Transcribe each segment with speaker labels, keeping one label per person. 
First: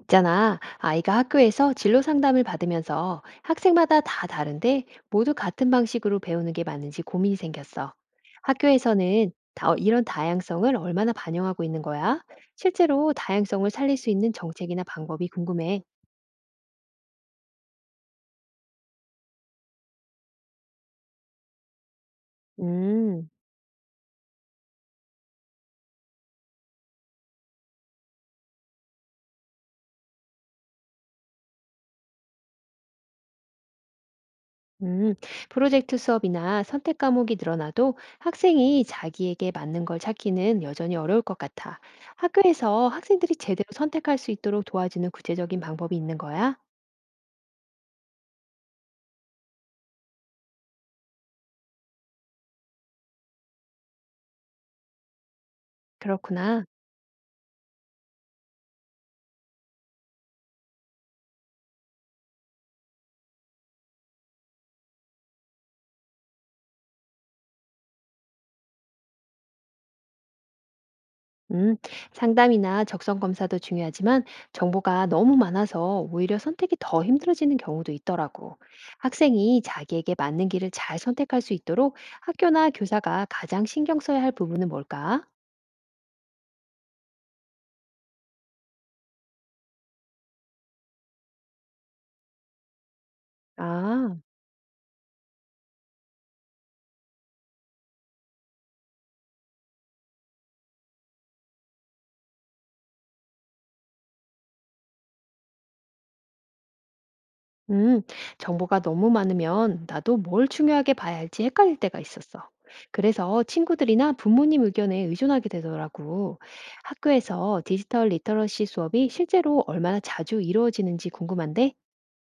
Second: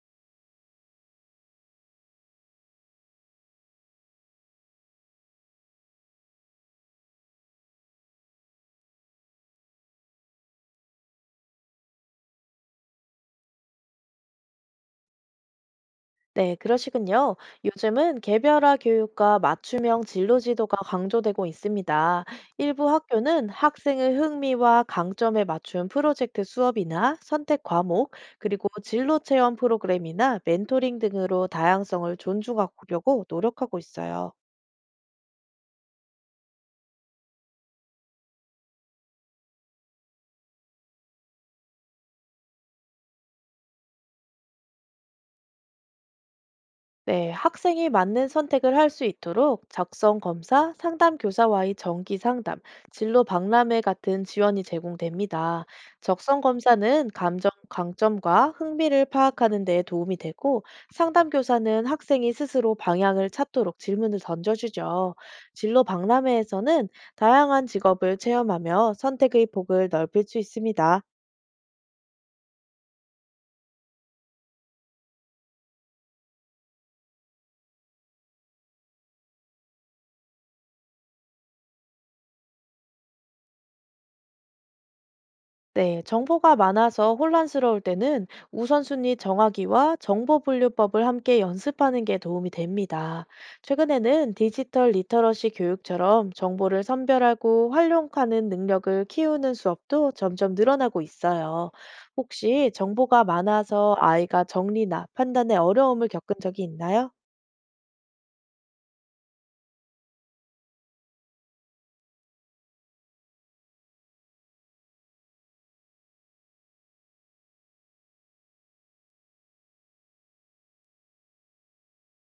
Speaker 1: 있잖아. 아이가 학교에서 진로 상담을 받으면서 학생마다 다 다른데 모두 같은 방식으로 배우는 게 맞는지 고민이 생겼어. 학교에서는 이런 다양성을 얼마나 반영하고 있는 거야? 실제로 다양성을 살릴 수 있는 정책이나 방법이 궁금해.
Speaker 2: 네, 그러시군요. 요즘은 개별화 교육과 맞춤형 진로 지도가 강조되고 있습니다. 일부
Speaker 1: 음,
Speaker 2: 학교는 학생의 흥미와 강점에 맞춘 프로젝트 수업이나 선택 과목, 그리고 진로 체험 프로그램이나 멘토링 등으로 다양성을 존중하려고 노력하고 있어요.
Speaker 1: 음. 프로젝트 수업이나 선택 과목이 늘어나도 학생이 자기에게 맞는 걸 찾기는 여전히 어려울 것 같아. 학교에서 학생들이 제대로 선택할 수 있도록 도와주는 구체적인 방법이 있는 거야?
Speaker 2: 네, 학생이 맞는 선택을 할 수 있도록 작성 검사, 상담 교사와의 정기 상담, 진로 박람회 같은 지원이 제공됩니다. 적성
Speaker 1: 그렇구나.
Speaker 2: 검사는 감정, 강점과 흥미를 파악하는 데 도움이 되고, 상담 교사는 학생이 스스로 방향을 찾도록 질문을 던져주죠. 진로 박람회에서는 다양한 직업을 체험하며 선택의 폭을 넓힐 수 있습니다.
Speaker 1: 음, 상담이나 적성 검사도 중요하지만 정보가 너무 많아서 오히려 선택이 더 힘들어지는 경우도 있더라고. 학생이 자기에게 맞는 길을 잘 선택할 수 있도록 학교나 교사가 가장 신경 써야 할 부분은 뭘까?
Speaker 2: 네, 정보가 많아서 혼란스러울 때는 우선순위 정하기와 정보분류법을 함께 연습하는 게 도움이 됩니다.
Speaker 1: 아,
Speaker 2: 최근에는 디지털 리터러시 교육처럼 정보를 선별하고 활용하는 능력을 키우는 수업도 점점 늘어나고 있어요. 혹시 정보가 많아서 아이가 정리나 판단에 어려움을 겪은 적이 있나요?
Speaker 1: 음, 정보가 너무 많으면 나도 뭘 중요하게 봐야 할지 헷갈릴 때가 있었어. 그래서 친구들이나 부모님 의견에 의존하게 되더라고. 학교에서 디지털 리터러시 수업이 실제로 얼마나 자주 이루어지는지 궁금한데?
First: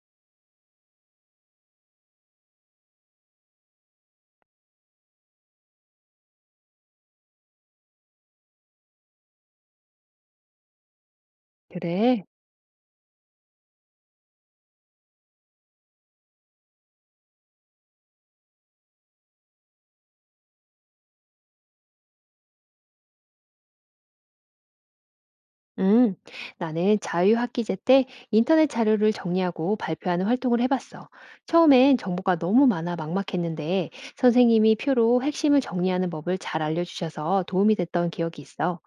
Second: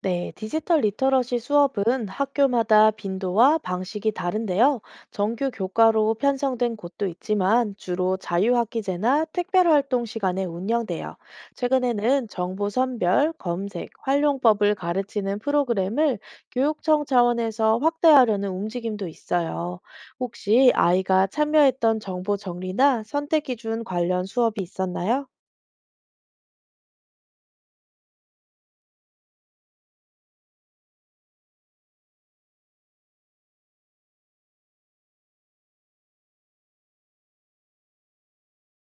Speaker 2: 네, 디지털 리터러시 수업은 학교마다 빈도와 방식이 다른데요. 정규 교과로 편성된 곳도 있지만 주로 자유학기제나 특별활동 시간에 운영돼요.
Speaker 1: 그래.
Speaker 2: 최근에는 정보 선별, 검색, 활용법을 가르치는 프로그램을 교육청 차원에서 확대하려는 움직임도 있어요. 혹시 아이가 참여했던 정보 정리나 선택 기준 관련 수업이 있었나요?
Speaker 1: 음, 나는 자유학기제 때 인터넷 자료를 정리하고 발표하는 활동을 해봤어. 처음엔 정보가 너무 많아 막막했는데 선생님이 표로 핵심을 정리하는 법을 잘 알려주셔서 도움이 됐던 기억이 있어.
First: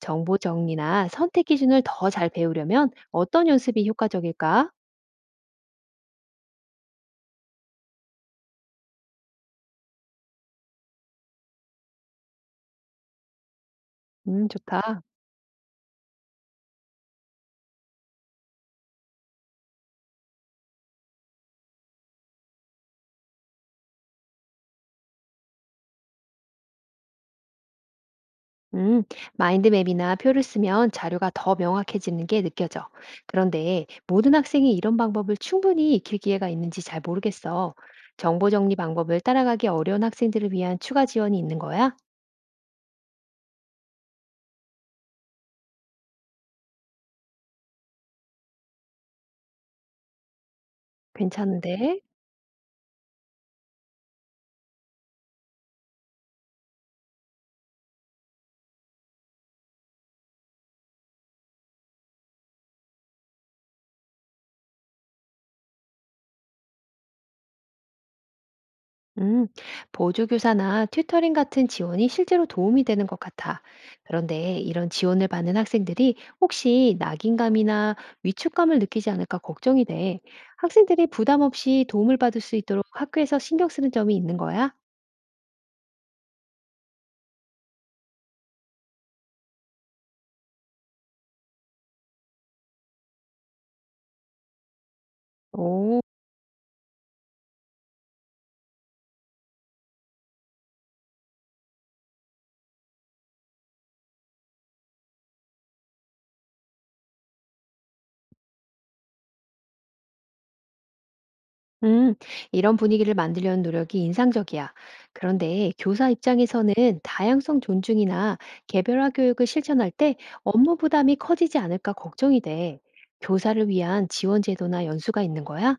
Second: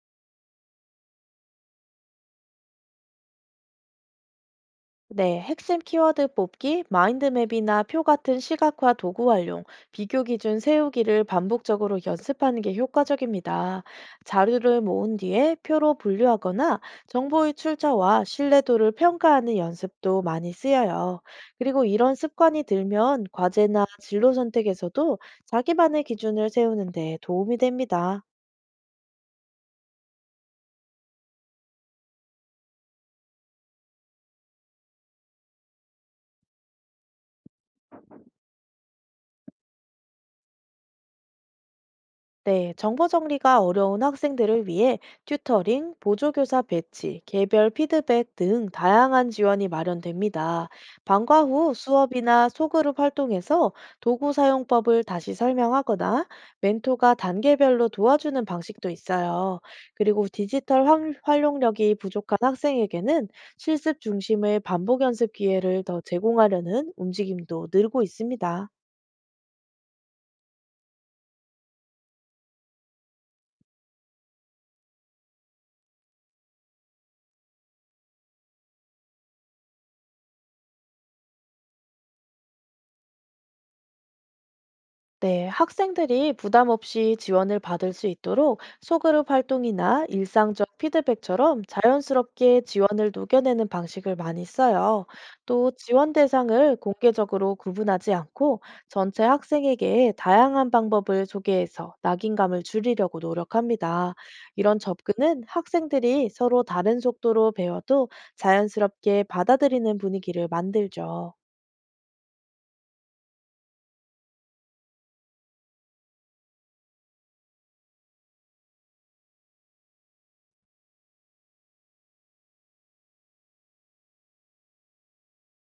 Speaker 1: 정보 정리나 선택 기준을 더 잘 배우려면 어떤 연습이 효과적일까?
Speaker 2: 네, 핵심 키워드 뽑기, 마인드맵이나 표 같은 시각화 도구 활용, 비교 기준 세우기를 반복적으로 연습하는 게 효과적입니다. 자료를
Speaker 1: 좋다.
Speaker 2: 모은 뒤에 표로 분류하거나 정보의 출처와 신뢰도를 평가하는 연습도 많이 쓰여요. 그리고 이런 습관이 들면 과제나 진로 선택에서도 자기만의 기준을 세우는 데 도움이 됩니다.
Speaker 1: 음, 마인드맵이나 표를 쓰면 자료가 더 명확해지는 게 느껴져. 그런데 모든 학생이 이런 방법을 충분히 익힐 기회가 있는지 잘 모르겠어. 정보 정리 방법을 따라가기 어려운 학생들을 위한 추가 지원이 있는 거야?
Speaker 2: 네, 정보 정리가 어려운 학생들을 위해 튜터링, 보조교사 배치, 개별 피드백 등 다양한 지원이 마련됩니다. 방과 후
Speaker 1: 괜찮은데?
Speaker 2: 수업이나 소그룹 활동에서 도구 사용법을 다시 설명하거나 멘토가 단계별로 도와주는 방식도 있어요. 그리고 디지털 활용력이 부족한 학생에게는 실습 중심의 반복 연습 기회를 더 제공하려는 움직임도 늘고 있습니다.
Speaker 1: 음, 보조교사나 튜터링 같은 지원이 실제로 도움이 되는 것 같아. 그런데 이런 지원을 받는 학생들이 혹시 낙인감이나 위축감을 느끼지 않을까 걱정이 돼. 학생들이 부담 없이 도움을 받을 수 있도록 학교에서 신경 쓰는 점이 있는 거야?
Speaker 2: 네, 학생들이 부담 없이 지원을 받을 수 있도록 소그룹 활동이나 일상적 피드백처럼 자연스럽게 지원을 녹여내는 방식을 많이 써요. 또
Speaker 1: 오.
Speaker 2: 지원 대상을 공개적으로 구분하지 않고 전체 학생에게 다양한 방법을 소개해서 낙인감을 줄이려고 노력합니다. 이런 접근은 학생들이 서로 다른 속도로 배워도 자연스럽게 받아들이는 분위기를 만들죠.
Speaker 1: 음, 이런 분위기를 만들려는 노력이 인상적이야. 그런데 교사 입장에서는 다양성 존중이나 개별화 교육을 실천할 때 업무 부담이 커지지 않을까 걱정이 돼. 교사를 위한 지원 제도나 연수가 있는 거야?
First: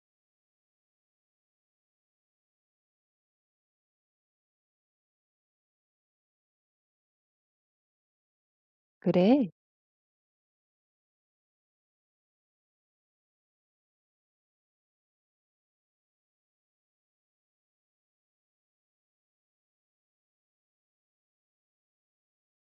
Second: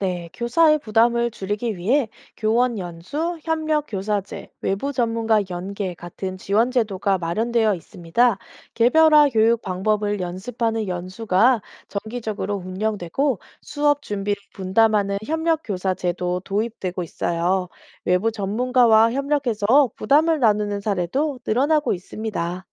Speaker 2: 네, 교사의 부담을 줄이기 위해 교원 연수, 협력 교사제, 외부 전문가 연계 같은 지원 제도가 마련되어 있습니다. 개별화
Speaker 1: 그래.
Speaker 2: 교육 방법을 연습하는 연수가 정기적으로 운영되고 수업 준비를 분담하는 협력 교사 제도 도입되고 있어요. 외부 전문가와 협력해서 부담을 나누는 사례도 늘어나고 있습니다.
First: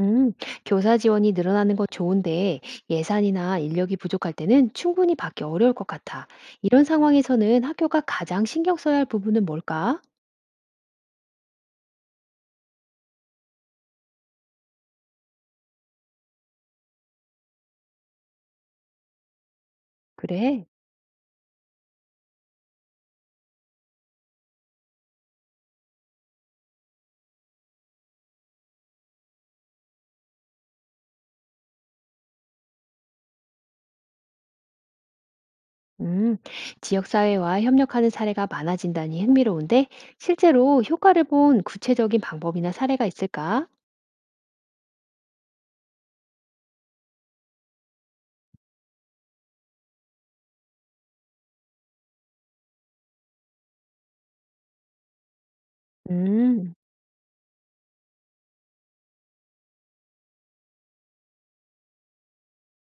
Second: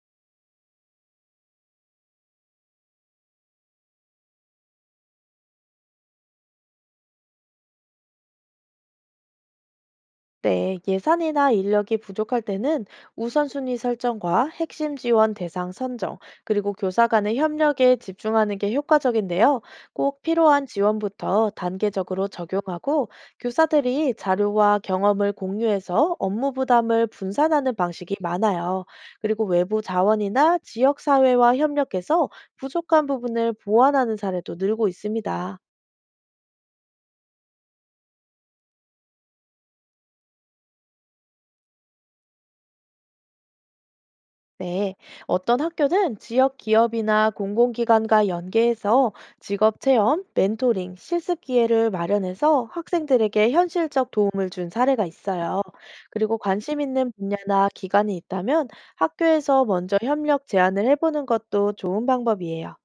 Speaker 1: 음, 교사 지원이 늘어나는 건 좋은데 예산이나 인력이 부족할 때는 충분히 받기 어려울 것 같아. 이런 상황에서는 학교가 가장 신경 써야 할 부분은 뭘까?
Speaker 2: 네, 예산이나 인력이 부족할 때는 우선순위 설정과 핵심 지원 대상 선정, 그리고 교사 간의 협력에 집중하는 게 효과적인데요. 꼭 필요한
Speaker 1: 그래.
Speaker 2: 지원부터 단계적으로 적용하고 교사들이 자료와 경험을 공유해서 업무 부담을 분산하는 방식이 많아요. 그리고 외부 자원이나 지역사회와 협력해서 부족한 부분을 보완하는 사례도 늘고 있습니다.
Speaker 1: 음, 지역사회와 협력하는 사례가 많아진다니 흥미로운데, 실제로 효과를 본 구체적인 방법이나 사례가 있을까?
Speaker 2: 네, 어떤 학교는 지역 기업이나 공공기관과 연계해서 직업 체험, 멘토링, 실습 기회를 마련해서 학생들에게 현실적 도움을 준 사례가 있어요. 그리고
Speaker 1: 음,
Speaker 2: 관심 있는 분야나 기관이 있다면 학교에서 먼저 협력 제안을 해보는 것도 좋은 방법이에요.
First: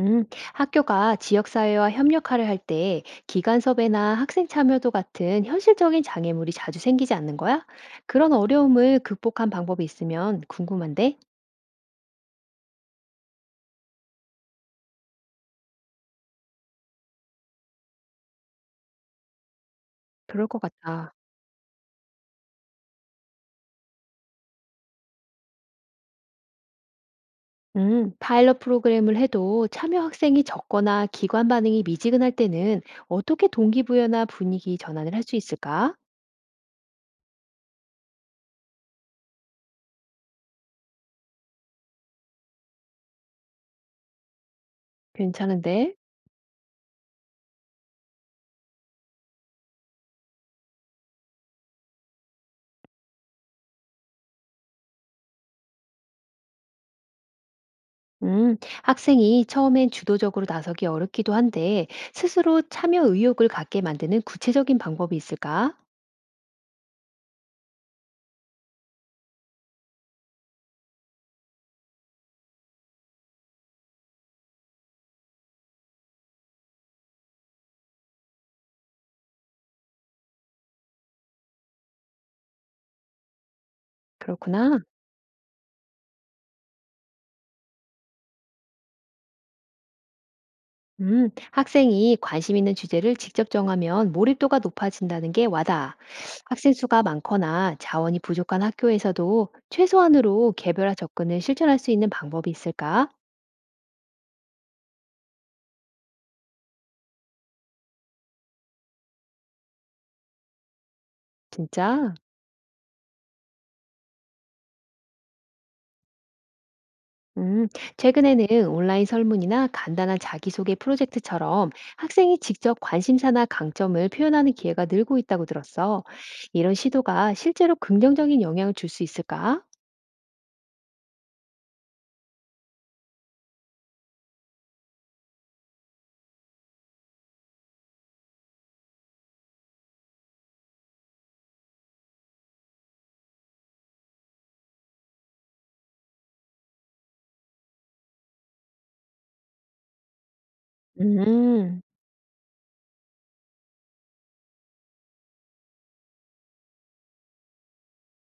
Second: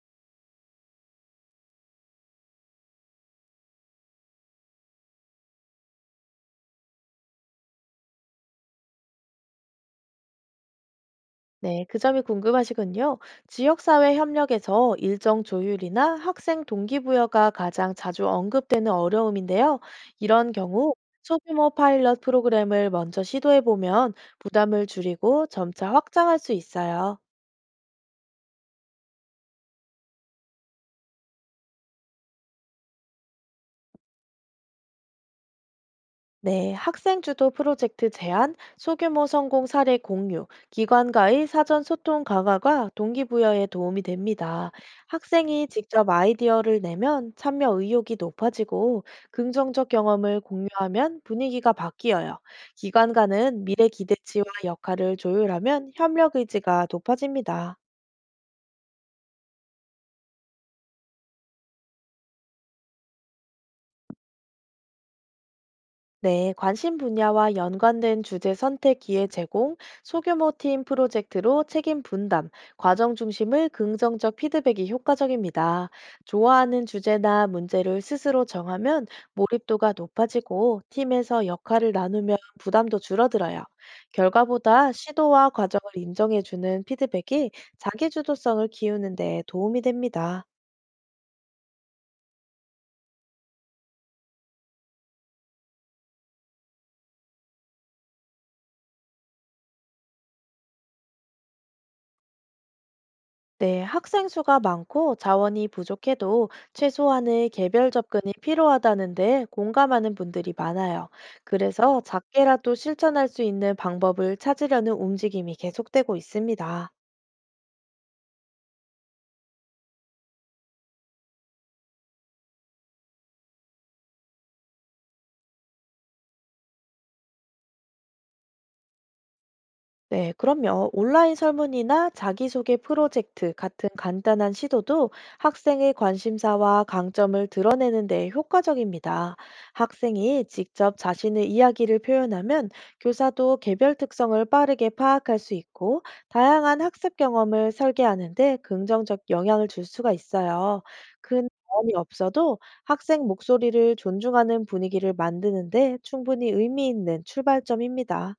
Speaker 1: 음, 학교가 지역사회와 협력화를 할 때 기관 섭외나 학생 참여도 같은 현실적인 장애물이 자주 생기지 않는 거야? 그런 어려움을 극복한 방법이 있으면 궁금한데?
Speaker 2: 네, 그 점이 궁금하시군요. 지역사회 협력에서 일정 조율이나 학생 동기부여가 가장 자주 언급되는 어려움인데요.
Speaker 1: 그럴
Speaker 2: 이런
Speaker 1: 것
Speaker 2: 경우
Speaker 1: 같아.
Speaker 2: 소규모 파일럿 프로그램을 먼저 시도해보면 부담을 줄이고 점차 확장할 수 있어요.
Speaker 1: 파일럿 프로그램을 해도 참여 학생이 적거나 기관 반응이 미지근할 때는 어떻게 동기부여나 분위기 전환을 할 수 있을까?
Speaker 2: 네, 학생 주도 프로젝트 제안, 소규모 성공 사례 공유, 기관과의 사전 소통 강화가 동기부여에 도움이 됩니다. 학생이
Speaker 1: 괜찮은데?
Speaker 2: 직접 아이디어를 내면 참여 의욕이 높아지고 긍정적 경험을 공유하면 분위기가 바뀌어요. 기관과는 미래 기대치와 역할을 조율하면 협력 의지가 높아집니다.
Speaker 1: 음, 학생이 처음엔 주도적으로 나서기 어렵기도 한데, 스스로 참여 의욕을 갖게 만드는 구체적인 방법이 있을까?
Speaker 2: 네, 관심 분야와 연관된 주제 선택 기회 제공, 소규모 팀 프로젝트로 책임 분담, 과정 중심의 긍정적 피드백이 효과적입니다. 좋아하는 주제나 문제를 스스로 정하면 몰입도가 높아지고 팀에서 역할을 나누면 부담도 줄어들어요.
Speaker 1: 그렇구나.
Speaker 2: 결과보다 시도와 과정을 인정해주는 피드백이 자기주도성을 키우는 데 도움이 됩니다.
Speaker 1: 학생이 관심 있는 주제를 직접 정하면 몰입도가 높아진다는 게 와닿아. 학생 수가 많거나 자원이 부족한 학교에서도 최소한으로 개별화 접근을 실천할 수 있는 방법이 있을까?
Speaker 2: 네, 학생 수가 많고 자원이 부족해도 최소한의 개별 접근이 필요하다는데 공감하는 분들이 많아요. 그래서
Speaker 1: 진짜?
Speaker 2: 작게라도 실천할 수 있는 방법을 찾으려는 움직임이 계속되고 있습니다.
Speaker 1: 음, 최근에는 온라인 설문이나 간단한 자기소개 프로젝트처럼 학생이 직접 관심사나 강점을 표현하는 기회가 늘고 있다고 들었어. 이런 시도가 실제로 긍정적인 영향을 줄 수 있을까?
Speaker 2: 네, 그럼요. 온라인 설문이나 자기소개 프로젝트 같은 간단한 시도도 학생의 관심사와 강점을 드러내는 데 효과적입니다. 학생이 직접 자신의 이야기를 표현하면 교사도 개별 특성을 빠르게 파악할 수 있고 다양한 학습 경험을 설계하는 데 긍정적 영향을 줄 수가 있어요. 큰
Speaker 1: 음,
Speaker 2: 경험이 없어도 학생 목소리를 존중하는 분위기를 만드는 데 충분히 의미 있는 출발점입니다.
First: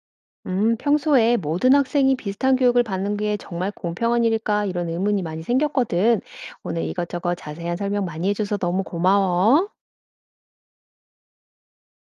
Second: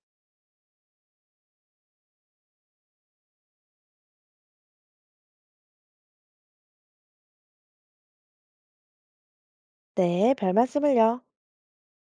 Speaker 1: 평소에 모든 학생이 비슷한 교육을 받는 게 정말 공평한 일일까? 이런 의문이 많이 생겼거든. 오늘 이것저것 자세한 설명 많이 해줘서 너무 고마워.
Speaker 2: 네, 별 말씀을요.